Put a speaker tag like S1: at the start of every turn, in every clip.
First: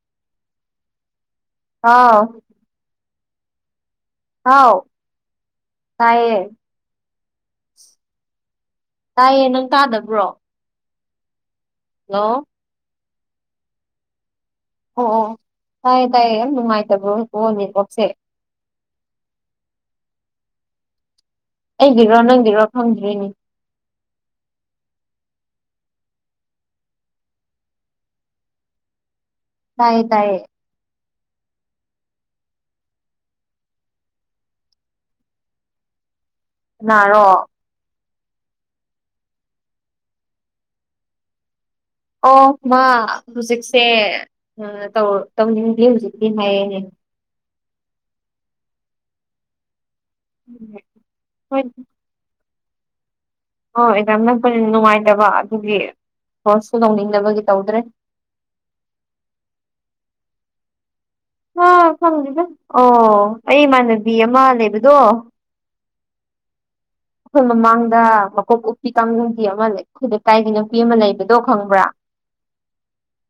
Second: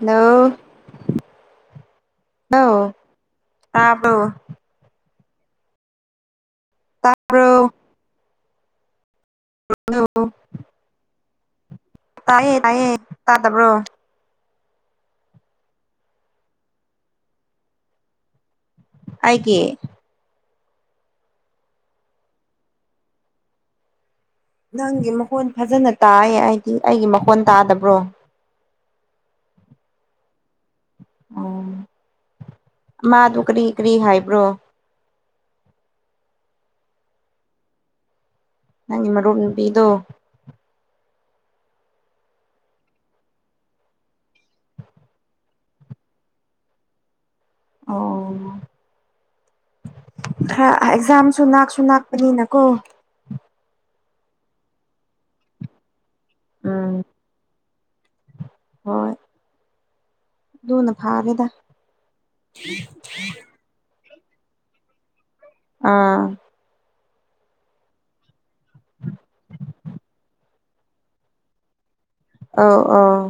S1: ꯅꯧ
S2: ꯑꯥꯎ
S1: ꯑ ꯑꯥꯕ
S2: ꯍꯥꯎ ꯇꯥꯏꯌꯦ
S1: ꯇꯥꯕ꯭ꯔꯣ
S2: ꯇꯥꯏꯌꯦ ꯅꯪ
S1: ꯍꯜꯂꯣ
S2: ꯇꯥꯗꯕ꯭ꯔꯣ ꯍꯜꯂꯣ
S1: ꯇꯥꯏꯌꯦ ꯇꯥꯏꯌꯦꯦ ꯇꯥ ꯇꯕ꯭ꯔꯣ
S2: ꯑꯣ ꯇꯥꯏꯌꯦ ꯇꯥꯏꯌꯦ ꯌꯥꯝ ꯅꯨꯡꯉꯥꯏ ꯇꯕ꯭ꯔꯣꯣꯅꯤ ꯑꯣꯁꯦ
S1: ꯑꯩꯒꯤꯦ
S2: ꯑꯩꯒꯤꯔꯣ ꯅꯪꯒꯤꯔꯣ ꯐꯪꯗ꯭ꯔꯤꯅꯤ
S1: ꯅꯪꯒꯤ ꯃꯈꯣꯟ ꯐꯖꯅ ꯇꯥꯏꯌꯦ ꯍꯥꯏꯗꯤ ꯑꯩꯒꯤ ꯃꯈꯣꯟ ꯇꯥꯗꯕ꯭ꯔꯣ
S2: ꯇꯥꯏꯌꯦ ꯇꯥꯏꯌꯦ
S1: ꯎꯝ ꯃꯥꯗꯨ ꯀꯔꯤ ꯀꯔꯤ ꯍꯥꯏꯕ꯭ꯔꯣ
S2: ꯅꯥꯔꯣ
S1: ꯅꯪꯒꯤ ꯃꯔꯨꯞ ꯅꯨꯄꯤꯗꯣ
S2: ꯑꯣ ꯃꯥ ꯍꯧꯖꯤꯛꯁꯦ ꯇꯧꯅꯤꯡꯗꯤꯦ ꯍꯧꯖꯤꯛꯇꯤ ꯍꯥꯏꯌꯦꯅꯦ
S1: ꯑꯣ ꯑꯦꯛꯖꯝ ꯁꯨꯅꯥ
S2: ꯍꯣꯏ
S1: ꯁꯨꯅꯥ ꯑꯗꯨꯅꯀꯣ
S2: ꯑꯣ ꯑꯦꯛꯖꯥꯝꯅ ꯅꯨꯡꯉꯥꯏꯇꯕ ꯑꯗꯨꯒꯤ ꯀꯣꯔꯁꯁꯨ
S1: ꯎꯝ
S2: ꯂꯧꯅꯤꯡꯅꯕꯒꯤ ꯇꯧꯗ꯭ꯔꯦ
S1: ꯍꯣꯏ ꯑꯗꯨꯅ ꯐꯥꯔꯦꯗ
S2: ꯑ ꯐꯪꯗ ꯑꯣ ꯑꯩ ꯏꯃꯥꯟꯅꯕꯤ ꯑꯃ ꯂꯩꯕꯗꯣ
S1: ꯑꯥ
S2: ꯑꯩꯈꯣꯏ ꯃꯃꯥꯡꯗ ꯃꯀꯣꯛ ꯎꯞꯄꯤ ꯀꯥꯡꯕꯨꯒꯤ ꯑꯃ ꯂꯩ ꯈꯨꯗꯀꯥꯏꯒꯤ ꯅꯨꯄꯤ ꯑꯃ ꯂꯩꯕꯗꯣ ꯈꯪꯕ꯭ꯔꯥ [inaudible]
S1: ꯑꯥꯎ ꯑꯥꯎ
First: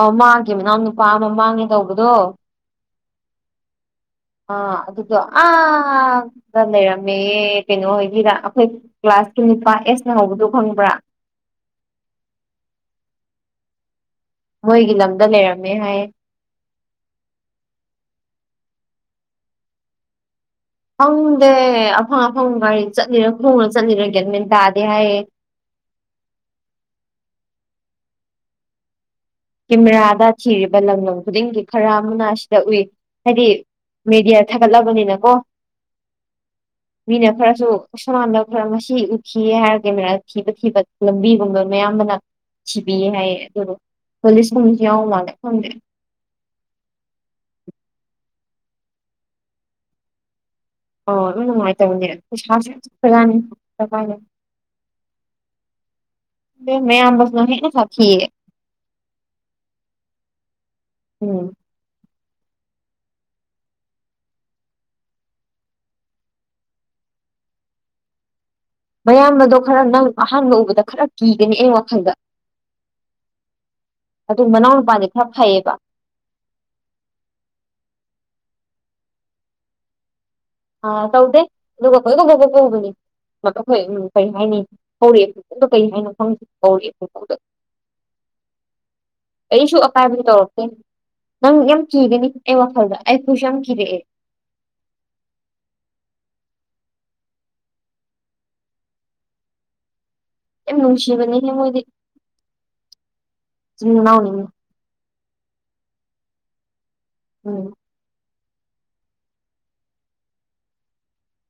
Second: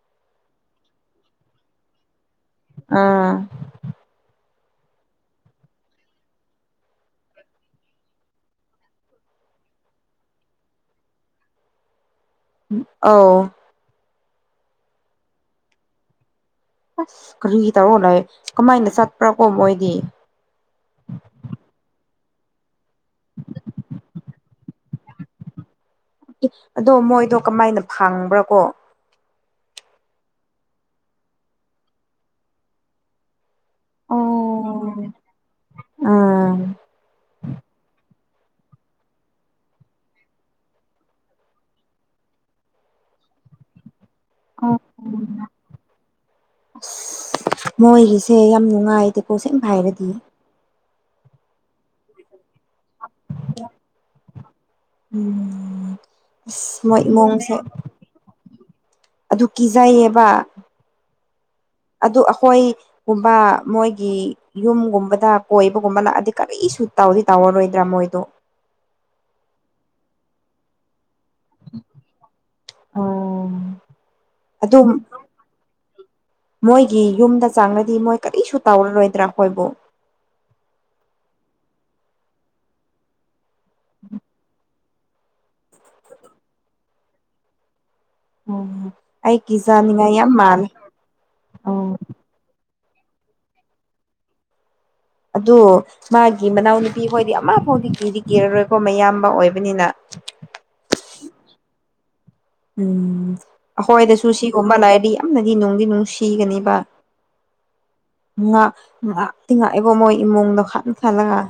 S2: ꯑ ꯃꯥꯒꯤ ꯃꯅꯥꯎ ꯅꯨꯄꯥ ꯑꯃ ꯃꯥꯡꯉꯦ ꯇꯧꯕꯗꯣ
S1: ꯑꯥ
S2: ꯑ ꯑꯗꯨ ꯑꯔꯃꯦ ꯑꯦ ꯀꯩꯅꯣ ꯍꯥꯏꯒꯤꯔ ꯑꯩꯈꯣꯏ ꯀ꯭ꯂꯥꯁꯀꯤ ꯅꯨꯅꯤꯄꯥ ꯑꯦꯁꯅ ꯍꯧꯕꯗꯨꯣ ꯈꯪꯕ꯭ꯔꯥ
S1: ꯑꯥꯎ
S2: ꯃꯣꯏꯒꯤ ꯂꯝꯗ ꯂꯩꯔꯝꯃꯦ ꯍꯥꯏꯌꯦ
S1: ꯑꯁ ꯀꯔꯤ ꯇꯧꯔꯣꯅꯣꯣꯏ ꯀꯃꯥꯏꯅ ꯆꯠꯄ꯭ꯔꯥ ꯀꯣ ꯃꯣꯏꯗꯤ
S2: ꯐꯪꯗꯦ ꯑꯐꯪ ꯑꯐꯪ ꯒꯥꯔꯤ ꯆꯠꯂꯤꯔ ꯈꯣꯡꯅ ꯆꯠꯂꯤꯔꯥ ꯒꯦꯠꯃꯦꯟ ꯇꯥꯗꯦ ꯍꯥꯏꯌꯦ
S1: ꯑꯗꯣ ꯃꯣꯏꯗꯣ ꯀꯃꯥꯏꯅ ꯐꯪꯕ꯭ꯔꯥ ꯀꯣ
S2: ꯀꯦꯃꯦꯔꯥꯗ ꯊꯤꯔꯤꯕ ꯂꯝ ꯂꯝ ꯈꯨꯗꯤꯡꯒꯤ ꯈꯔ ꯑꯃꯅ ꯑꯁꯤꯗ ꯎꯏ ꯍꯥꯏꯗꯤ ꯃꯦꯗꯤꯌꯥ
S1: ꯑꯣ
S2: ꯊꯥꯒꯠꯂꯕꯅꯤꯅꯀꯣ
S1: ꯑꯥ
S2: ꯃꯤꯅ ꯈꯔꯁꯨ ꯑꯁꯃꯥꯟꯗ ꯈꯔ ꯃꯁꯤ ꯎꯈꯤꯌꯦ ꯍꯥꯏꯔꯒꯦ ꯃ ꯊꯤꯕ ꯊꯤꯕ ꯂꯝꯕꯤꯒꯨꯝꯕ ꯃꯌꯥꯝꯕꯅ ꯁꯤꯤꯕꯤ ꯍꯥꯏ ꯑꯗꯨ ꯀꯣꯂꯤꯁ ꯀꯨꯝꯁꯤꯎ ꯃꯥꯅ ꯐꯪꯗꯦ
S1: ꯑꯁ ꯃꯣꯏꯒꯤꯁꯦ ꯌꯥꯝ ꯅꯨꯡꯉꯥꯏꯇꯦꯀꯣꯁꯦꯡꯅ ꯍꯥꯏꯔꯗꯤ
S2: ꯑꯣ ꯎꯅꯨꯡꯥꯏ ꯇꯔꯦ [unintelligible] [unintelligible] ꯐꯅꯤ
S1: ꯎꯝ ꯑꯁ ꯃꯣꯏ
S2: ꯃꯌꯥꯝꯝꯕꯁꯅ
S1: ꯏꯃꯨꯡꯁꯦ
S2: ꯍ ꯁꯥ ꯍ [unintelligible] [inaudible]
S1: ꯑꯗꯨ ꯀꯤꯖꯩꯌꯦꯕ
S2: ꯎꯝ
S1: ꯑꯗꯨ ꯑꯩꯈꯣꯏ ꯒꯨꯝꯕ ꯃꯣꯏꯒꯤ ꯌꯨꯝꯒꯨꯝꯕꯗ ꯀꯣꯏꯕꯒꯨꯝꯕ ꯂꯥꯛꯑꯗꯤ ꯀꯔꯤ ꯁꯨ ꯇꯥꯎꯗꯤ ꯇꯧꯔꯔꯣꯏꯗ꯭ꯔꯥ ꯃꯣꯏꯗꯣ
S2: ꯃꯌꯥꯝ ꯑꯗꯣ ꯈꯔ ꯅꯪ ꯑꯍꯥꯟꯕ ꯎꯕꯗ ꯈꯔ ꯀꯤꯒꯅꯤ ꯑꯩ ꯋꯥꯈꯜꯗ ꯑꯗꯨ ꯃꯅꯥꯎ
S1: ꯑꯗꯨꯝ
S2: ꯅꯨꯨꯄꯥꯗꯤ ꯈꯔ ꯐꯩꯌꯦꯕ
S1: ꯃꯣꯏꯒꯤ ꯌꯨꯝꯗ ꯆꯥꯡꯅꯗꯤ ꯃꯣꯏ ꯀꯔꯤꯁꯨ ꯇꯧꯔꯔꯣꯏꯗ꯭ꯔꯥ ꯑꯩꯏꯕꯨ
S2: ꯑ ꯇꯧꯗꯦ ꯑꯗꯨꯒ ꯀꯣꯏ ꯀ ꯐꯥꯎꯕ ꯄꯨꯕꯅꯤꯣꯏ ꯀꯔꯤ ꯍꯥꯏꯅꯤ ꯍꯧꯔꯛꯦꯈꯣꯏꯗ ꯀꯩ ꯍꯥꯏꯅꯣ ꯈꯪꯦ ꯍꯧꯔꯛꯦ ꯑꯩꯣꯏꯥꯎꯗ
S1: ꯑꯩ
S2: ꯑꯩꯁꯨ
S1: ꯀꯤꯖꯅꯤꯡꯉꯥꯏ
S2: ꯑꯀꯥꯏꯕꯗꯨ
S1: ꯌꯥꯝ
S2: ꯇꯧꯔꯀꯦ
S1: ꯃꯥꯜꯂꯦ
S2: ꯅꯪ ꯌꯥꯝ ꯀꯤꯒꯅꯤ ꯑꯦ ꯋꯥꯈꯜꯗ ꯑꯩꯈꯁꯝ ꯀꯗꯦ
S1: ꯑꯗꯨ ꯃꯥꯒꯤ ꯃꯅꯥꯎꯅꯨꯄꯤ ꯍꯣꯏꯗꯤ ꯑꯃ ꯐꯥꯎꯗꯤ ꯀꯤꯗꯤ ꯀꯤꯔꯔꯣꯏꯀꯣ ꯃꯌꯥꯝꯕ ꯑꯣꯏꯕꯅꯤꯅ
S2: ꯌꯥꯝ ꯅꯨꯡꯁꯤꯕꯅꯦꯍꯦ ꯃꯣꯏꯗꯤ
S1: ꯎꯝ
S2: ꯃꯆꯤꯟ
S1: ꯑꯩꯈꯣꯏꯗꯁꯨ
S2: ꯃꯅꯥꯎꯅꯤꯅ
S1: ꯁꯤꯒꯨꯝꯕ ꯂꯥꯛꯔꯗꯤ ꯌꯥꯝꯅꯗꯤ ꯅꯨꯡꯗꯤ ꯅꯨꯡ ꯁꯤꯒꯅꯤꯕ
S2: ꯎꯝ
S1: ꯉꯍꯥꯛ ꯉꯍꯥꯛ ꯇꯤꯡꯉꯥꯛꯏꯕꯣ ꯃꯣꯏ ꯏꯃꯨꯡꯗꯣ ꯍꯥꯠꯅ ꯊꯜꯂꯒ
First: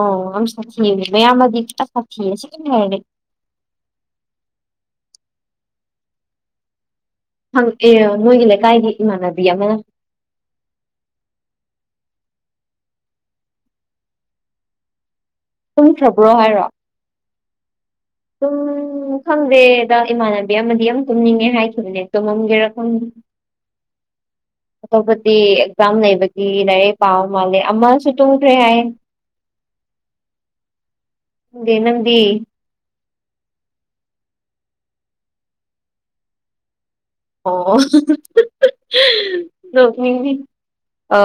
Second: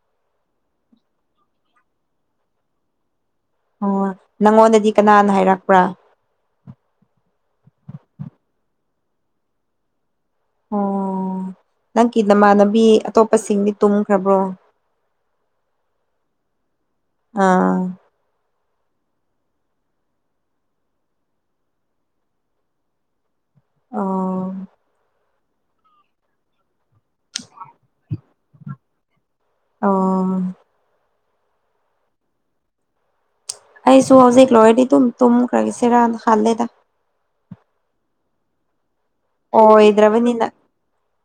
S2: ꯑꯣ ꯑ ꯁꯥꯊꯤ ꯃꯌꯥꯝꯃꯗꯤ ꯈꯤꯇ ꯁꯥꯊꯤꯑ ꯁꯤ ꯀꯔꯤ ꯍꯥꯏꯔꯒꯦ
S1: ꯑꯣ ꯅꯪꯉꯣꯟꯗꯗꯤ ꯀꯅꯥꯅ ꯍꯥꯏꯔꯛꯄ꯭ꯔꯥ
S2: ꯍꯪ ꯑꯦ ꯃꯣꯏꯒꯤ ꯂꯩꯀꯥꯏꯒꯤ ꯏꯃꯥꯟꯅꯕꯤ ꯑꯃꯅ
S1: ꯑꯣ
S2: [unintelligible]
S1: ꯅꯪꯒꯤ ꯅꯃꯥꯟꯅꯕꯤ ꯑꯇꯣꯞꯄꯁꯤꯡꯗꯤ ꯇꯨꯝꯈ꯭ꯔꯕ꯭ꯔꯣ
S2: ꯇꯨꯡꯈ꯭ꯔꯕ꯭ꯔꯣ ꯍꯥꯏꯔꯣ
S1: ꯑꯥ
S2: ꯎꯝ ꯈꯪꯗꯦꯗ ꯏꯃꯥꯟꯅꯕꯤ ꯑꯃꯗꯤ ꯌꯥꯝ ꯇꯨꯝꯅꯤꯡꯉꯦ ꯍꯥꯏꯈꯤꯕꯅꯦ ꯇꯨꯝꯃꯝꯒꯦꯔꯥ
S1: ꯑꯣ
S2: ꯑꯇꯣꯞꯄꯗꯤ ꯑꯦꯛꯖꯥꯝ ꯂꯩꯕꯒꯤ ꯂꯥꯏꯔꯤꯛ ꯄꯥꯕ ꯃꯥꯜꯂꯦ ꯑꯃꯁꯨ ꯇꯨꯝꯈꯔꯦ ꯍꯥꯢꯌꯦ
S1: ꯑꯣ
S2: ꯅꯪꯗꯤ
S1: ꯑꯩꯁꯨ ꯍꯧꯖꯤꯛ ꯂꯣꯏꯔꯗꯤ ꯑꯗꯨꯝ ꯇꯨꯝꯈ꯭ꯔꯒꯦꯁꯤꯔꯅ ꯍꯥꯜꯂꯦꯗ
S2: ꯅꯣꯡꯅꯤꯡꯉꯤ
S1: ꯑꯣꯏꯗ꯭ꯔꯕꯅꯤꯅ
S2: ꯑ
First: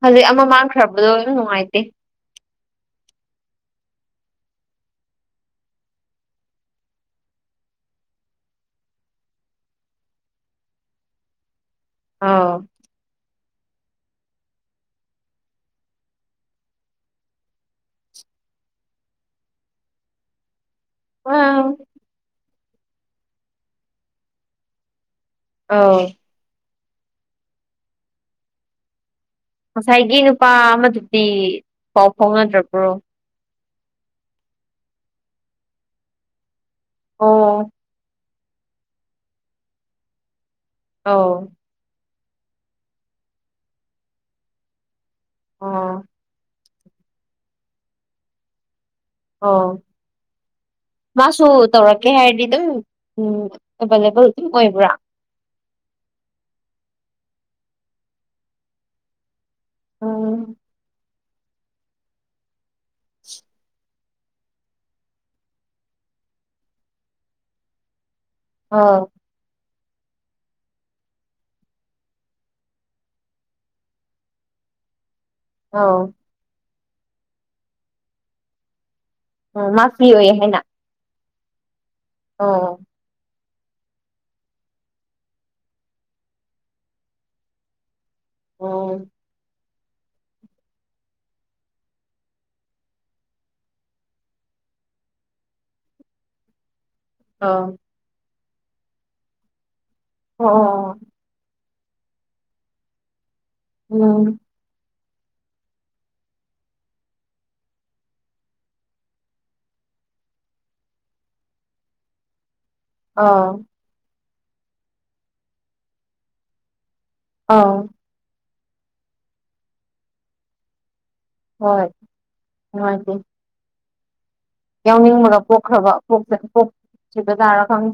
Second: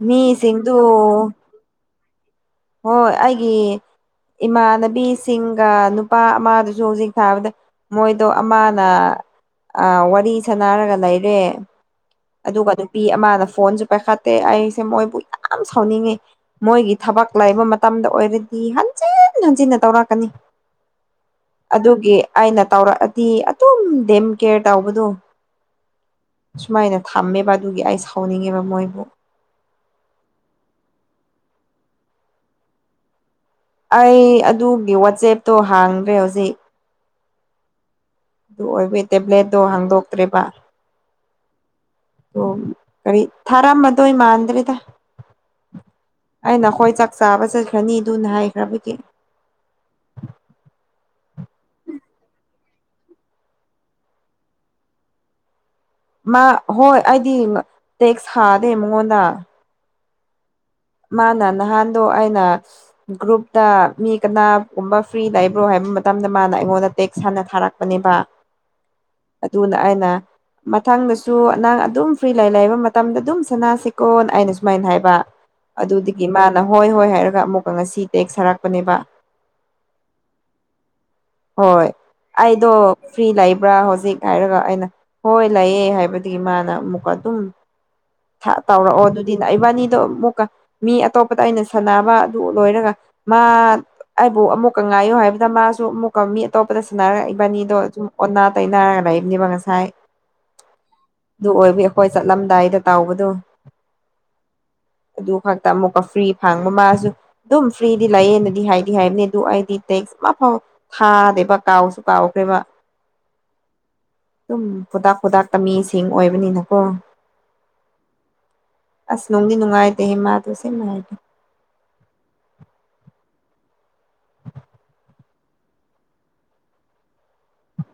S2: ꯍꯧꯖꯤꯛ ꯑꯃ
S1: ꯃꯤꯁꯤꯡꯗꯨ
S2: ꯃꯥꯡꯈ꯭ꯔꯕꯗꯣ ꯑꯗꯨ ꯅꯨꯡꯉꯥꯏꯇꯦ
S1: ꯍꯣꯏ ꯑꯩꯒꯤ ꯏꯃꯥꯟꯅꯕꯤꯁꯤꯡꯒ ꯅꯨꯄꯥ ꯑꯃꯗꯨꯁꯨ ꯍꯧꯖꯤꯛ ꯊꯥꯕꯗ ꯃꯣꯏꯗꯣ ꯑꯃꯅ ꯋꯥꯔꯤ ꯁꯅꯔꯒ ꯂꯩꯔꯦ
S2: ꯑꯥꯎ
S1: ꯑꯗꯨꯒ ꯅꯨꯄꯤ ꯑꯃꯅ ꯐꯣꯟꯁꯨ ꯄꯥꯏꯈꯠꯇꯦ ꯑꯩꯁꯦ ꯃꯣꯏꯕꯨ ꯌꯥꯝ ꯁꯥꯎꯅꯤꯡꯉꯤ ꯃꯣꯏꯒꯤ ꯊꯕꯛ ꯂꯩꯕ ꯃꯇꯝꯗ ꯑꯣꯏꯔꯗꯤ ꯍꯟꯖꯤꯟ ꯍꯟꯖꯤꯟꯅ ꯇꯧꯔꯛꯀꯅꯤ
S2: ꯑꯥ
S1: ꯑꯗꯨꯒꯤ ꯑꯩꯅ ꯇꯧꯔꯛꯑꯗꯤ ꯑꯗꯨꯝ ꯗꯦꯝ ꯀꯦꯌꯔ ꯇꯧꯕꯗꯣ
S2: ꯑꯥꯎ
S1: ꯁꯨꯃꯥꯏꯅ ꯊꯝꯃꯦꯕ ꯑꯗꯨꯒꯤ ꯑꯩ ꯁꯥꯎꯅꯤꯡꯉꯦꯕ ꯃꯣꯏꯕꯨ
S2: ꯉꯁꯥꯏꯒꯤ ꯅꯨꯄꯥ ꯑꯃꯗꯨꯗꯤ ꯄꯥꯎ ꯐꯥꯎꯅꯗ꯭ꯔꯕ꯭ꯔꯣ
S1: ꯑꯩ ꯑꯗꯨꯒꯤ ꯋꯥꯆꯦꯞꯇꯣ ꯍꯥꯡꯗ꯭ꯔꯦ ꯍꯧꯖꯤꯛ
S2: ꯑꯣ
S1: ꯑꯗꯨ ꯑꯣꯏꯕ ꯇꯦꯕ꯭ꯂꯦꯠꯇꯣ ꯍꯥꯡꯗꯣꯛꯇ꯭ꯔꯦꯔꯤꯕ
S2: ꯑꯥꯎ
S1: ꯑꯣ ꯀꯔꯤ ꯊꯥꯔꯛꯑꯝꯕꯗꯣꯏ ꯃꯥꯟꯗ꯭ꯔꯦꯗ
S2: ꯑꯣ
S1: ꯑ ꯅꯈꯣꯏ ꯆꯥꯛ ꯆꯥꯕ ꯆꯠꯈ꯭ꯔꯅꯤ ꯑꯗꯨꯅ ꯍꯥꯏꯈ꯭ꯔꯕꯒꯤ
S2: ꯑꯣ ꯃꯥꯁꯨ ꯇꯧꯔꯛꯀꯦ ꯍꯥꯏꯔꯗꯤ ꯑꯗꯨꯝ ꯎꯝ ꯑꯦꯕꯥꯏꯂꯦꯕꯜ ꯑꯗꯨꯝ ꯑꯣꯏꯕ꯭ꯔꯥ
S1: ꯃꯥ ꯍꯣꯏ ꯑꯩꯗꯤ ꯇꯦꯛꯁ ꯍꯥꯗꯦ ꯃꯉꯣꯟꯗ
S2: ꯑꯝ
S1: ꯃꯥꯅ ꯅꯍꯥꯟꯗꯣ ꯑꯩꯅ ꯒ꯭ꯔꯨꯞꯇ ꯃꯤ ꯀꯅꯥꯒꯨꯝꯕ ꯐ꯭ꯔꯤ ꯂꯩꯕ꯭ꯔꯣ ꯍꯥꯏꯕ ꯃꯇꯝꯗ ꯃꯥꯅ ꯑꯩꯉꯣꯟꯗ ꯇꯦꯛꯁ ꯍꯥꯟꯅ ꯊꯥꯔꯛ ꯄꯅꯦꯕ
S2: ꯑꯥꯎ
S1: ꯑꯗꯨꯅ ꯑꯩꯅ ꯃꯊꯪꯗꯁꯨ ꯅꯪ ꯑꯗꯨꯝ ꯐ꯭ꯔꯤ ꯂꯩ ꯂꯩꯕ ꯃꯇꯝꯗ ꯑꯗꯨꯝ ꯁꯅꯥꯁꯤꯀꯣ ꯑꯩꯅ ꯁꯨꯃꯥꯏꯅ ꯍꯥꯏꯕ
S2: ꯑꯧ
S1: ꯑꯗꯨꯗꯒꯤ ꯃꯥꯅ ꯍꯣꯏ ꯍꯣꯏ ꯍꯥꯏꯔꯒ ꯑꯃꯨꯛꯀ ꯉꯁꯤ ꯇꯦꯛꯁ ꯊꯥꯔꯛꯄꯅꯦꯕ
S2: ꯎꯝ ꯃꯥ ꯐꯤ ꯑꯣꯏꯌꯦ ꯍꯥꯏꯅ
S1: ꯍꯣꯏ ꯑꯩꯗꯣ
S2: ꯑꯣ
S1: ꯐ꯭ꯔꯤ ꯂꯩꯕ꯭ꯔꯥ ꯍꯧꯖꯤꯛ ꯍꯥꯏꯔꯒ ꯑꯩꯅ ꯍꯣꯏ ꯂꯩꯌꯦ ꯍꯥꯏꯕꯒꯤ ꯃꯥꯅ ꯑꯃꯨꯛꯀ ꯑꯗꯨꯝ
S2: ꯑꯣ ꯑꯧ
S1: ꯇꯧꯔꯛꯑꯣ ꯑꯗꯨꯗꯤꯅꯦ ꯏꯕꯥꯅꯤꯗꯣ ꯑꯃꯨꯛꯀ ꯃꯤ ꯑꯇꯣꯞꯄꯗ ꯑꯩꯅ ꯁꯥꯟꯅꯕ ꯑꯗꯨ ꯂꯣꯏꯔꯒ ꯃꯥ ꯑꯩꯕꯨ ꯑꯃꯨꯛꯀ ꯉꯥꯏꯌꯨ ꯍꯥꯏꯕꯗ ꯃꯥꯁꯨ ꯑꯃꯨꯛ ꯀꯣ ꯃꯤ ꯑꯇꯣꯞꯄꯗ ꯁꯨꯅꯔꯛꯏꯕꯅꯤꯗꯣ
S2: ꯑꯣ
S1: ꯁꯨꯝ ꯑꯣꯟꯅ ꯇꯩꯅꯅꯔꯒ ꯂꯩꯕꯅꯦꯕ ꯉꯁꯥꯏ
S2: ꯑꯣ ꯑꯣ
S1: ꯑꯗꯨ ꯑꯣꯏꯕꯨ ꯑꯩꯈꯣꯏ ꯆꯠꯂꯝꯗꯥꯏꯗ ꯇꯥꯎꯕꯗꯨ
S2: ꯎꯝ
S1: ꯑꯗꯨ ꯈꯛꯇ ꯑꯃꯨꯛꯀ ꯐ꯭ꯔꯤ ꯐꯡꯕ ꯃꯥꯁꯨ ꯑꯗꯨꯝ ꯐ꯭ꯔꯤꯗꯤ ꯂꯩꯌꯦꯅꯗꯤ ꯍꯥꯏꯗꯤ ꯍꯥꯏꯕꯅꯦ ꯑꯗꯨ ꯑꯩꯗꯤ ꯇꯦꯛꯁ ꯑꯃ ꯐꯥꯎ ꯊꯥꯗꯦꯕ ꯀꯥꯎꯁꯨ ꯀꯥꯎꯈ꯭ꯔꯦꯕ
S2: ꯑꯥ
S1: ꯑꯗꯨꯝ ꯈꯨꯗꯥꯛ ꯈꯨꯗꯥꯛꯇ ꯃꯤꯁꯤꯡ ꯑꯣꯏꯕꯅꯤꯅꯀꯣ
S2: ꯑꯥꯎ
S1: ꯑꯁ ꯅꯨꯡꯗꯤ ꯅꯨꯡꯉꯥꯏꯇꯦꯍꯦ ꯃꯥꯗꯣꯁꯦꯡ ꯅꯨꯡꯉꯥꯏꯇꯦ
S2: ꯍꯣꯏ ꯅꯨꯡꯉꯥꯏꯇꯦ ꯌꯥꯎꯅꯤꯡꯕꯒ ꯄꯣꯛꯈ꯭ꯔꯕ ꯄꯣꯛ ꯄꯣꯛꯈꯤꯖꯥꯔ ꯈꯪ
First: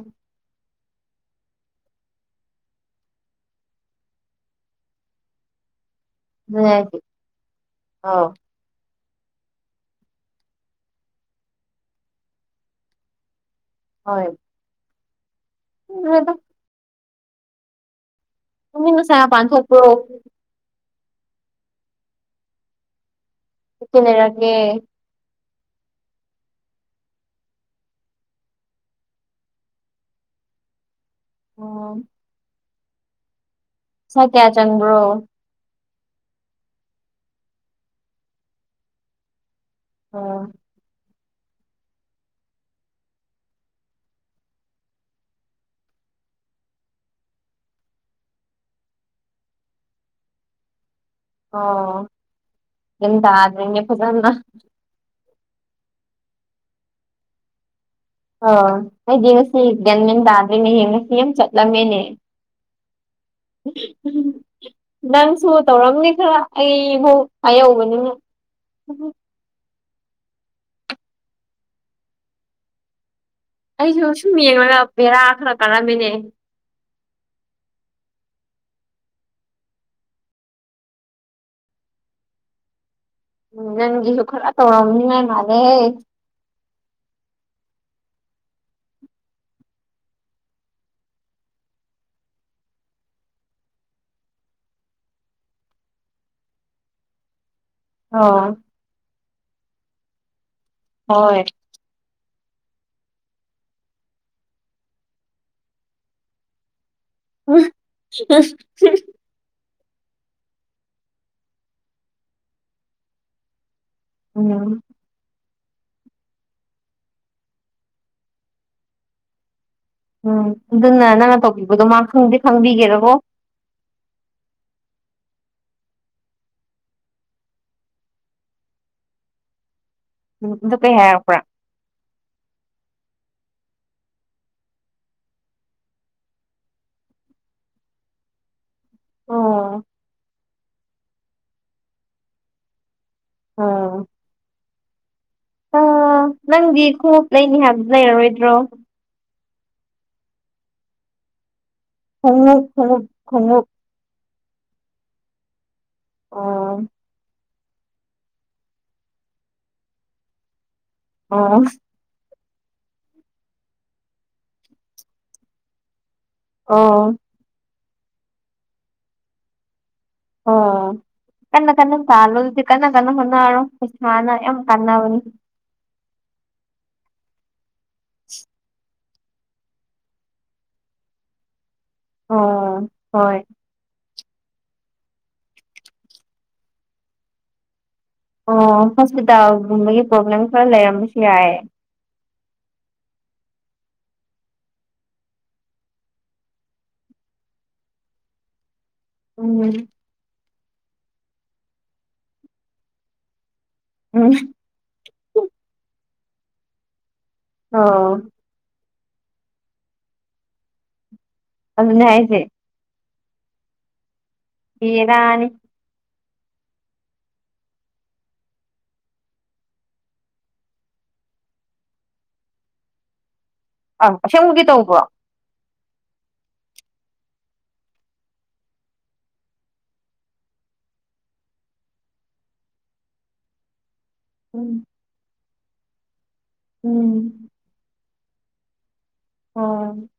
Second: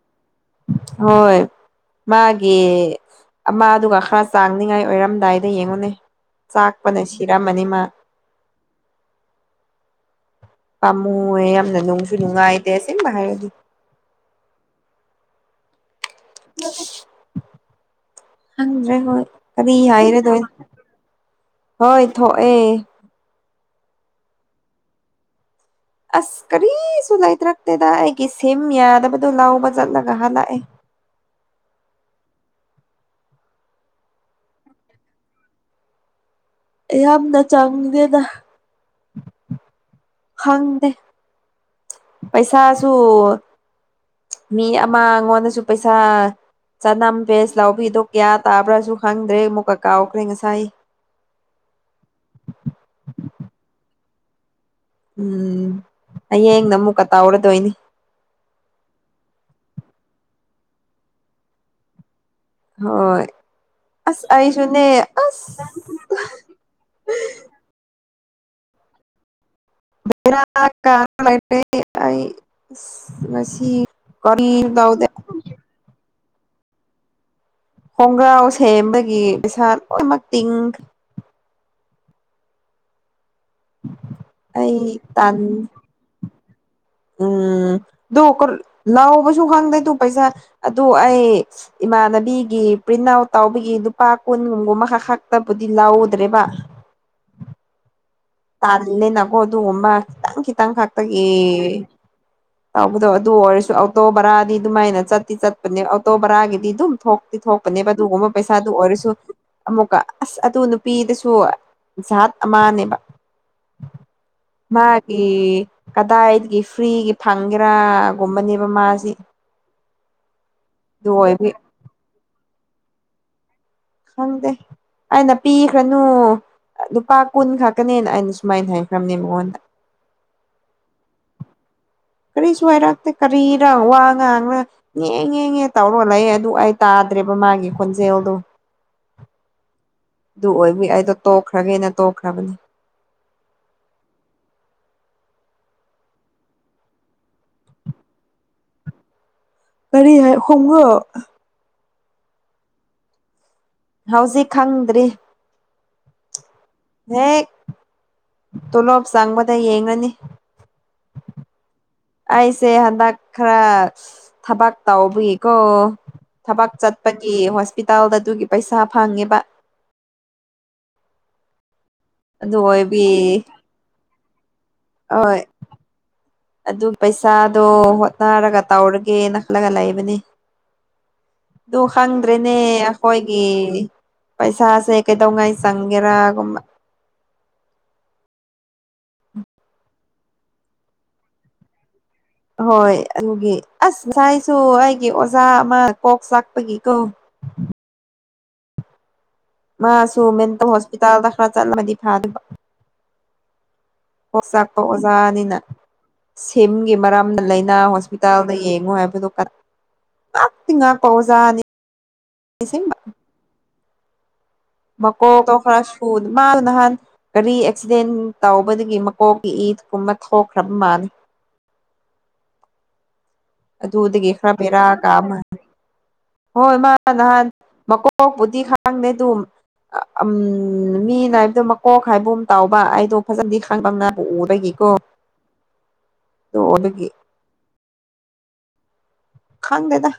S1: ꯍꯣꯏ ꯃꯥꯒꯤ ꯑꯃꯗꯨꯒ ꯈꯔ ꯆꯥꯡꯅꯤꯉꯥꯏ ꯑꯣꯏꯔꯝꯗꯥꯏꯗ ꯌꯦꯡꯉꯨꯅꯦ
S2: ꯑꯗꯨꯅꯦ ꯍꯥꯏꯁꯦ
S1: ꯆꯥꯛꯄꯅ ꯁꯤꯔꯝꯃꯅꯤꯃꯥ
S2: [inaudible]
S1: ꯄꯥꯝꯃꯨꯑꯦ ꯌꯥꯝꯅ ꯅꯨꯡꯁꯨ ꯅꯨꯡꯉꯥꯏꯇꯦ ꯑꯁꯦꯡꯕ ꯍꯥꯏꯔꯗꯤ
S2: ꯍꯣꯏ [unintelligible]
S1: [inaudible]
S2: ꯅꯪꯗꯤ
S1: ꯈꯪꯗ꯭ꯔꯦ
S2: ꯉꯁꯥꯏ
S1: ꯍꯣꯏ
S2: ꯃꯄꯥꯟ
S1: ꯀꯔꯤ
S2: ꯊꯣꯛꯄ꯭ꯔꯣ
S1: ꯍꯥꯏꯔꯗꯣꯏ ꯍꯣꯏ ꯊꯣꯛꯑꯦ
S2: ꯆ
S1: ꯑꯁ ꯀꯔꯤꯁꯨ ꯂꯩꯇ꯭ꯔꯛꯇꯦꯗ ꯑꯩꯒꯤ ꯁꯦꯝ ꯌꯥꯗꯕꯗꯣ ꯂꯧꯕ ꯆꯠꯂꯒ ꯍꯜꯂꯛꯑꯦ
S2: ꯑꯣ ꯄꯩꯁ ꯀꯌꯥ ꯆꯡꯕꯔꯣ
S1: ꯌꯥꯝꯅ ꯆꯪꯗꯦꯅ
S2: ꯎꯝ
S1: ꯈꯪꯗꯦ ꯄꯩꯁꯥꯁꯨ ꯃꯤ ꯑꯃꯉꯣꯟꯗꯁꯨ ꯄꯩꯁꯥ ꯆꯅꯝ ꯚꯦꯁ ꯂꯥꯎꯕꯤꯗꯣ ꯀꯌꯥ ꯇꯥꯕ꯭ꯔꯥꯁꯨ ꯈꯪꯗ꯭ꯔꯦ ꯑꯃꯨꯛꯀ ꯀꯥꯎꯈ꯭ꯔꯦ ꯉꯁꯥꯏ
S2: ꯑꯣ ꯌꯦꯇꯦ ꯐꯖꯅ
S1: ꯎꯝ ꯍꯌꯦꯡꯅ ꯑꯃꯨꯛꯀ ꯇꯧꯔꯗꯣꯏꯅꯤ
S2: ꯑꯣ ꯑꯩꯗꯤ ꯉꯁꯤ ꯒ꯭ꯌꯥꯟꯃꯦꯟ ꯇꯥꯗꯔꯦꯅꯦꯍꯦ ꯉꯁꯤ ꯌꯥꯝ ꯆꯠꯂꯝꯃꯦꯅꯦ
S1: ꯍꯣꯏ ꯑꯁ ꯑꯩꯁꯨꯅꯦ ꯑꯁ
S2: ꯑꯩꯍꯨ ꯍꯥꯏꯍꯧꯕꯅꯤ
S1: ꯕꯦꯔꯥ ꯀꯔꯥ ꯂꯩꯔꯦ ꯑꯩ ꯉꯁꯤ
S2: ꯑꯩꯁꯨ ꯁꯨꯝ
S1: ꯀꯔꯤꯁꯨ
S2: ꯌꯦꯡꯔꯒ
S1: ꯇꯧꯗꯦ
S2: ꯕꯦꯔꯥ ꯈꯔ ꯀꯥꯔꯝꯃꯤꯅꯦ꯫
S1: ꯈꯣꯡꯒ꯭ꯔꯥꯎ ꯁꯦꯝꯕꯒꯤ ꯄꯩꯁꯥ ꯂꯣꯏꯅꯃꯛ ꯇꯤꯡ꯫
S2: ꯎ ꯅꯪꯒꯤꯁꯨ ꯈꯔ
S1: ꯑꯩ
S2: ꯇꯧꯔꯝꯅꯤꯉꯥꯏ
S1: ꯇꯟ
S2: ꯃꯥꯜꯂꯦ꯫
S1: ꯎꯝ ꯑꯗꯨ ꯂꯥꯎꯕꯁꯨ ꯈꯪꯗꯦ ꯑꯗꯨ ꯄꯩꯁꯥ ꯑꯗꯨ ꯑꯩ꯫ ꯏꯃꯥꯟꯅꯕꯤꯒꯤ ꯄ꯭ꯔꯤꯟ ꯑꯥꯎꯠ ꯇꯥꯎꯕꯒꯤ ꯂꯨꯄꯥ ꯀꯨꯟꯒꯨꯝꯕꯨꯝ ꯃꯈꯥ ꯈꯛꯇꯕꯨꯗꯤ ꯂꯧꯗ꯭ꯔꯦꯕ꯫
S2: ꯑ꯫
S1: ꯑꯗꯅꯦ ꯅꯒꯣ ꯑꯗꯨ ꯑꯣꯝꯕ ꯀꯤꯇꯪ ꯀꯇꯪ ꯈꯛꯇꯒꯤ꯫
S2: ꯍꯣꯏ
S1: ꯇꯧꯕꯗꯣ ꯑꯗꯨ ꯑꯣꯏꯔꯁꯨ ꯑꯣꯇꯣ ꯕꯔꯥꯗꯤ ꯑꯗꯨꯃꯥꯏꯅ ꯆꯠꯇꯤ ꯆꯠꯄꯅꯦ ꯑꯣꯇꯣ ꯕꯔꯥꯒꯤꯗꯤ ꯑꯗꯨꯝ ꯊꯣꯛ꯫ ꯊꯣꯛꯄꯅꯦꯕ ꯑꯗꯨꯒꯨꯝꯕ ꯄꯩꯁꯥꯗꯨ ꯑꯣꯏꯔꯁꯨ ꯑꯃꯨꯛꯀ ꯑꯁ ꯑꯗꯨ ꯅꯨꯄꯤꯗꯨꯁꯨ ꯖꯥꯠ ꯑꯃꯅꯦꯕ
S2: ꯎꯝ
S1: ꯃꯥ ꯒꯤ ꯀꯗꯥꯏꯗꯒꯤ ꯐ꯭ꯔꯤꯒꯤ ꯐꯪꯒꯦꯔꯥꯒꯨꯝꯕꯅꯦꯕ ꯃꯥꯁꯤ
S2: ꯎꯝ ꯑꯗꯨꯅ
S1: ꯑꯗꯨ
S2: ꯅꯪꯅ
S1: ꯑꯣꯏꯕꯒꯤ
S2: ꯇꯧꯕꯤꯕꯗꯣ ꯃꯥ ꯈꯪꯗꯤ ꯈꯪꯕꯤꯒꯦꯔꯕꯣ
S1: ꯈꯪꯗꯦ ꯑꯩꯅ ꯄꯤꯈ꯭ꯔꯅꯨ ꯅꯨꯄꯥ ꯀꯨꯟ ꯈꯥꯛꯀꯅꯦꯅ ꯑꯩꯅ ꯁꯨꯃꯥꯏꯅ ꯍꯥꯏꯈ꯭ꯔꯕꯅꯦ ꯃꯉꯣꯟꯗ
S2: ꯑꯗꯨ ꯀꯩ ꯍꯥꯏꯔꯛꯄ꯭ꯔꯥ
S1: ꯀꯔꯤꯁꯨ ꯍꯥꯏꯔꯛꯇꯦ ꯀꯔꯤꯔ ꯋꯥ ꯉꯥꯡꯔ ꯉꯦ ꯉꯦ ꯉꯦ ꯇꯧꯔꯣ ꯂꯩꯌꯦ ꯑꯗꯨ ꯑꯩ ꯇꯥꯗ꯭ꯔꯦꯕ ꯃꯥꯒꯤ ꯈꯣꯟꯖꯦꯜꯗꯣ
S2: ꯑꯣ꯫
S1: ꯑꯗꯨ ꯑꯣꯏꯕꯒꯤ ꯑꯩꯗꯣ ꯇꯣꯛꯈ꯭ꯔꯒꯦꯅ ꯇꯣꯛꯈ꯭ꯔꯕꯅꯤ꯫
S2: ꯑ꯫ ꯑ ꯅꯪꯗꯤ ꯈꯣꯡꯎꯞ ꯂꯩꯅꯤ ꯍꯥꯏꯕꯗꯨ ꯂꯩꯔꯔꯣꯏꯗ꯭ꯔꯣ꯫
S1: ꯀꯔꯤ ꯍꯥꯏ ꯍꯣꯡꯕ꯭ꯔ‌ꯣ
S2: ꯈꯣꯡꯉꯨꯛ ꯈ‌ꯣꯡꯉꯨꯛ ꯈꯣꯡꯉꯨꯛ꯫
S1: ꯍꯧꯖꯤꯛ ꯈꯪꯗ꯭ꯔꯤ꯫
S2: ꯑꯣ꯫
S1: ꯍꯦꯛ ꯇꯣꯂꯣꯞ ꯆꯪꯕꯗ ꯌꯦꯡꯉꯅꯤ꯫
S2: ꯑꯣ꯫
S1: ꯑꯩꯁꯦ ꯍꯟꯗꯛ ꯈꯔ ꯊꯕꯛ ꯇꯧꯕꯒꯤꯀꯣ꯫ ꯊꯕꯛ
S2: ꯑꯣ
S1: ꯆꯠꯄꯒꯤ ꯍꯣꯁꯄꯤꯇꯥꯜꯗ ꯑꯗꯨꯒꯤ ꯄꯩꯁꯥ ꯐꯪꯉꯦꯕ꯫
S2: ꯑꯣ ꯀꯟꯅ ꯀꯟꯅ ꯇꯥꯜꯂ‌ꯣ
S1: ꯑꯗꯨ
S2: ꯑꯗꯨꯗꯤ ꯀꯟꯅ
S1: ꯑꯣꯏꯕꯤ
S2: ꯀꯟꯅ ꯍꯣꯠꯅꯔꯣ ꯄꯩꯁꯥꯅ ꯌꯝ
S1: ꯍꯣꯏ ꯑꯗꯨ ꯄꯩꯁꯥꯗꯣ ꯍꯣꯠꯅꯔꯒ ꯇꯧꯔ꯫ ꯒ‌ꯦ ꯈꯜꯂꯒ ꯂꯩꯕꯅꯤ꯫ ꯑꯗꯨ ꯈꯪꯗ꯭ꯔꯦꯅꯦ
S2: ꯑꯣ ꯍꯣꯏ
S1: ꯑꯩꯈꯣꯏꯒꯤ꯫ ꯄꯩꯁꯥꯁꯦ ꯀꯩꯗꯧꯉꯥꯏ ꯆꯪꯒꯦꯔꯥꯒꯨꯝꯕ꯫
S2: ꯑꯣ ꯍꯣꯁꯄꯤꯇꯥꯜꯒꯨꯝꯕꯒꯤ ꯄ꯭ꯔꯣꯕ꯭ꯂꯦꯝ ꯈꯔ ꯂꯩꯔꯝꯕꯁꯨ ꯌꯥꯏ
S1: ꯍꯣꯏ ꯑꯗꯨꯒꯤ ꯑꯁ ꯉꯁꯥꯏꯁꯨ ꯑꯩꯒꯤ ꯑꯣꯖꯥ ꯑꯃ ꯀꯣꯛ ꯆꯥꯛꯄꯒꯤꯀꯣ꯫
S2: ꯎꯝ꯫
S1: ꯃꯥꯁꯨ ꯃꯦꯟꯇꯜ ꯍꯣꯁꯄꯤꯇꯥꯜꯗ ꯈꯔ ꯆꯠꯂꯝꯃꯗꯤ ꯐꯥꯗꯕ꯫
S2: ꯎꯝ
S1: ꯀꯣꯛ ꯆꯥꯛꯄ ꯑꯣꯖꯥꯅꯤꯅ ꯁꯤꯝꯒꯤ ꯃꯔꯝꯅ ꯂꯥꯏꯅꯥ
S2: ꯑꯣ
S1: ꯍꯣꯁꯄꯤꯇꯥꯜ꯫ ꯌꯦꯡꯉꯣ ꯍꯥꯏꯕꯗꯨ [inaudible] ꯉꯥꯛꯇꯤ ꯉꯥꯛꯄ ꯑꯣꯖꯥꯅꯤ꯫
S2: ꯑꯗꯨꯅꯦ ꯍꯥꯏꯁꯦ꯫
S1: [unintelligible]
S2: ꯕꯦꯔꯥꯅꯤ
S1: ꯃꯀꯣꯛꯇꯣ ꯈꯔꯁꯨ ꯃꯥ ꯅꯍꯥꯟ꯫ ꯒꯥꯔꯤ ꯑꯦꯛꯁꯤꯗꯦꯟ ꯇꯧꯕꯗꯒꯤ ꯃꯀꯣꯛꯀꯤ ꯏ ꯀꯨꯝꯕ ꯊꯧꯈ꯭ꯔꯕ ꯃꯥꯜꯂꯤ꯫
S2: ꯑ
S1: ꯑꯗꯨꯗꯒꯤ ꯈꯔ
S2: ꯑꯁꯦꯡꯃꯛꯒꯤ
S1: ꯕꯦꯔꯥ
S2: ꯇꯧꯕ꯭ꯔꯣ꯫
S1: ꯀꯥꯕ ꯃꯥꯜꯂꯦ ꯍꯣꯏ ꯃꯥ ꯅꯍꯥꯟ ꯃꯀꯣꯛꯄꯨꯗꯤ ꯍꯥꯡꯗꯦ ꯑꯗꯨ ꯎꯝ ꯃꯤꯅ ꯍꯥꯏꯕꯗꯣ ꯃꯀꯣꯛ ꯍꯥꯏꯒꯨꯝ ꯇꯥꯎꯕ ꯑꯩꯗꯣ ꯐꯖꯅꯗꯤ ꯈꯪꯕꯥꯀ‌ꯣ ꯃꯥꯕꯨ
S2: ꯎꯝ
S1: ꯎꯕꯒꯤꯀꯣ ꯗꯨ ꯎꯕꯒꯤ
S2: ꯎꯝ ꯑꯣ
S1: ꯈꯪꯗ‌ꯦꯗ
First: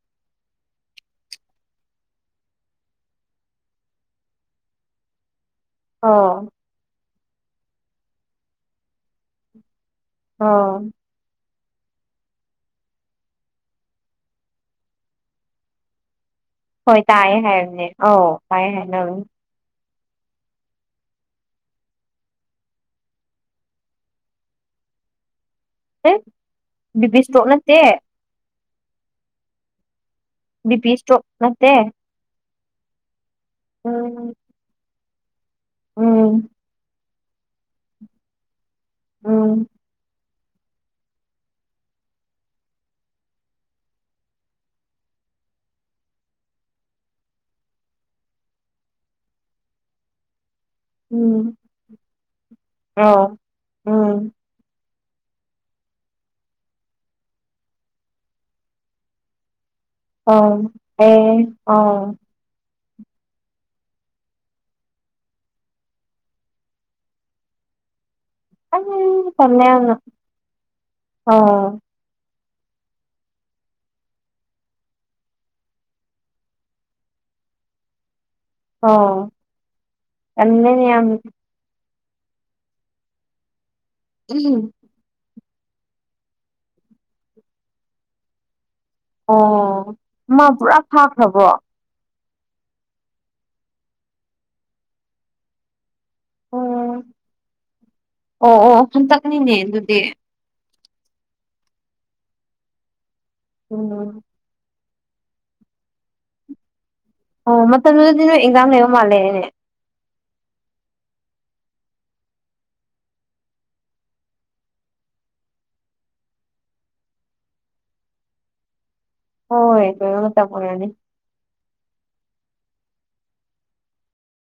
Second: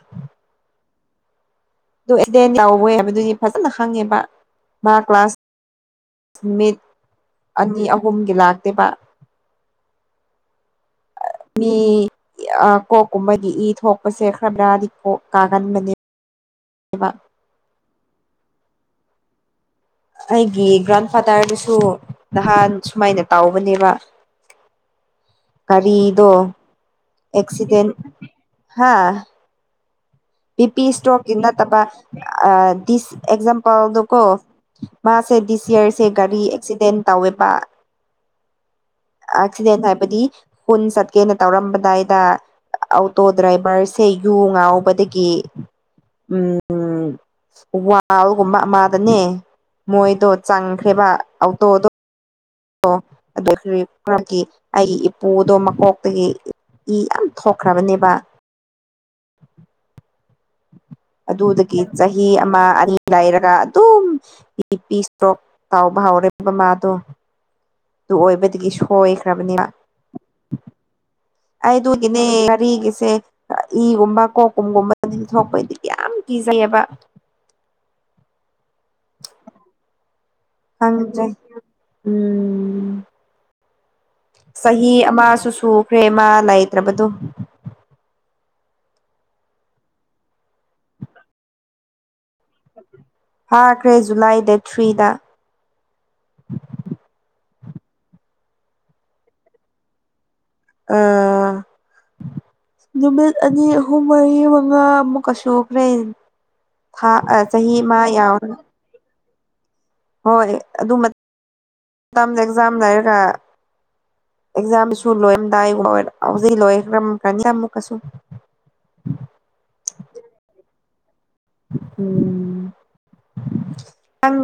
S1: ꯑꯗꯨ ꯑꯦꯇꯦꯟ ꯇꯧꯋ‌ꯦ ꯍꯥꯏꯕꯗꯨꯒꯤ ꯐꯖꯅ ꯈꯪꯉꯦꯕ ꯃꯥ ꯀ꯭ꯂꯥꯁ
S2: ꯑꯣ
S1: ꯅꯨꯃꯤꯠ ꯑꯅꯤ ꯑꯍꯨꯝꯒꯤ ꯂꯥꯛꯇꯦꯕ
S2: ꯑꯣ
S1: ꯃꯤ ꯀꯣꯛꯀꯨꯝꯕꯗꯤ ꯏ ꯊꯣꯛꯄꯁꯦ ꯈꯔ ꯕ‌ꯦꯔꯥꯗꯤ ꯀꯣꯛ ꯀꯥꯒꯟꯕꯅꯦ
S2: ꯍꯣꯏ ꯇꯥꯏꯌꯦ ꯍꯥꯏꯔꯨꯅꯦ ꯑꯧ ꯀꯥꯏꯌꯦ ꯍꯥꯏꯅꯕꯟ
S1: ꯑꯩꯒꯤ ꯒ꯭ꯔꯥꯟ ꯐꯥꯗꯔꯗꯨꯁꯨ ꯅꯍꯥꯟ ꯁꯨꯃꯥꯏꯅ ꯇꯥꯎꯕꯅꯦꯕ
S2: ꯑꯦ
S1: ꯒꯥꯔꯤꯗꯣ
S2: ꯕꯤ ꯄꯤ ꯏꯁꯇ꯭ꯔꯣꯛ ꯅꯠꯇꯦ
S1: ꯑꯦꯛꯁꯤꯗꯦꯟ ꯍꯥ
S2: ꯕꯤ
S1: ꯕꯤꯄꯤ
S2: ꯄꯤ ꯏꯁꯇ꯭ꯔꯣꯛ
S1: ꯏꯁꯇ꯭ꯔ‌ꯣꯛꯀꯤ
S2: ꯅꯠꯇꯦ
S1: ꯅꯠꯇꯕ꯫ ꯗꯤꯁ ꯑꯦꯛꯖꯝꯄꯜꯗꯀꯣ
S2: ꯎꯝ
S1: ꯃꯥꯁꯦ ꯗꯤꯁ ꯏꯌꯥꯔꯁꯦ ꯒꯥꯔꯤ
S2: ꯎꯝ
S1: ꯑꯦꯛꯁꯤꯗꯦꯟ꯫ ꯇꯧꯋꯦꯕ
S2: ꯎꯝ
S1: ꯑꯦꯛꯁꯤꯗꯦꯟ ꯍꯥꯏꯕꯗꯤ꯫ ꯀꯨꯟ ꯆꯠꯀꯦꯅ ꯇꯧꯔꯝꯕꯗꯥꯏꯗ ꯑꯣꯇꯣ ꯗ꯭ꯔꯥꯏꯚꯔꯁꯦ ꯌꯨ ꯉꯥꯎꯕꯗ ꯒꯤ ꯎꯝ ꯋꯥꯜꯒꯨꯝꯕ ꯑꯃꯗꯅꯦ ꯃꯣꯏꯗꯣ꯫ ꯆꯪꯈ꯭ꯔꯦꯕ
S2: ꯎꯝ
S1: ꯑꯧꯇꯣꯗꯣ [inaudible]
S2: ꯑꯥꯎ
S1: ꯑꯗꯨ [inaudible]
S2: ꯎꯝ
S1: ꯈꯔꯒꯤ ꯑꯩꯒꯤ ꯏꯄꯨꯗꯣ ꯃꯀꯣꯛꯇꯒꯤ ꯏ ꯌꯥꯝ ꯊꯣꯛꯈ꯭ꯔꯕꯅꯦꯕ꯫
S2: ꯑꯥ ꯑꯦ
S1: ꯑꯗꯨꯗꯒꯤ
S2: ꯑꯥ
S1: ꯆꯍꯤ ꯑꯃ ꯑꯅꯤ꯫ ꯂꯩꯔꯒ ꯑꯗꯨꯝ ꯄꯤ ꯏꯁꯇ꯭ꯔꯣꯛ ꯇꯥꯎꯕ ꯍꯧꯔꯦꯕ ꯃꯥꯗꯣ꯫ ꯑꯗꯨ ꯑꯣꯏꯕꯗꯒꯤ
S2: ꯑꯩ ꯇꯜꯂꯦ
S1: ꯁꯣꯏꯈ꯭ꯔꯕꯅꯦꯕ꯫
S2: ꯌꯥꯝꯅ ꯑꯥ
S1: ꯑꯩ ꯑꯗꯨꯒꯤꯅꯦ ꯒꯥꯔꯤꯒꯤꯁꯦ꯫ ꯏꯒꯨꯝꯕ ꯀꯣꯛꯀꯨꯝꯒꯨꯝꯕꯗꯤ ꯊꯣꯛꯄꯗꯤ ꯌꯥꯝ ꯀꯤꯖꯩꯕ꯫
S2: ꯑꯣ
S1: ꯐꯪꯗ꯭ꯔꯦ ꯎꯝ
S2: ꯎꯝ
S1: ꯃꯤ ꯑꯃꯨ ꯁꯨꯈ꯭ꯔꯦ ꯃꯥ ꯂꯩꯇ꯭ꯔꯕꯗꯣ
S2: ꯑꯣ ꯃꯥ ꯄꯨꯔꯥ ꯐꯥꯈ꯭ꯔꯕꯣ
S1: ꯐꯥꯈ꯭ꯔꯦ ꯖꯨꯂꯥꯏ ꯗꯦꯠ ꯊ꯭ꯔꯤꯗ
S2: ꯑꯣ ꯑꯣ ꯑꯣ ꯍꯟꯇꯛꯅꯤꯅꯦ ꯑꯗꯨꯗꯤ
S1: ꯑ ꯅꯨꯃꯤꯠ ꯑꯅꯤ ꯑꯍꯨꯝ
S2: ꯎꯝ
S1: ꯃꯔꯤ ꯃꯉꯥꯨꯛ ꯀꯩꯁꯨꯈ꯭ꯔꯦ ꯊꯥ ꯆꯍꯤ ꯑꯃ ꯌꯥꯎꯔ
S2: ꯃꯥꯂꯦꯅꯦ
S1: ꯍꯣꯏ ꯑꯗꯨ ꯃꯇꯝꯗ ꯑꯦꯛꯖꯥꯝ ꯂꯩꯔꯒ ꯑꯦꯛꯖꯥꯝꯁꯨ ꯂꯣꯏꯔꯝꯗꯥꯏ ꯋꯥ ꯍꯧꯖꯤꯛ ꯂꯣꯏꯈꯅꯤ ꯑꯃꯨꯛꯀꯁꯨ
S2: ꯍꯣꯏ ꯍꯣꯏ ꯍ ꯇ ꯄꯨꯔꯅꯤ
S1: ꯎꯝ ꯅꯪ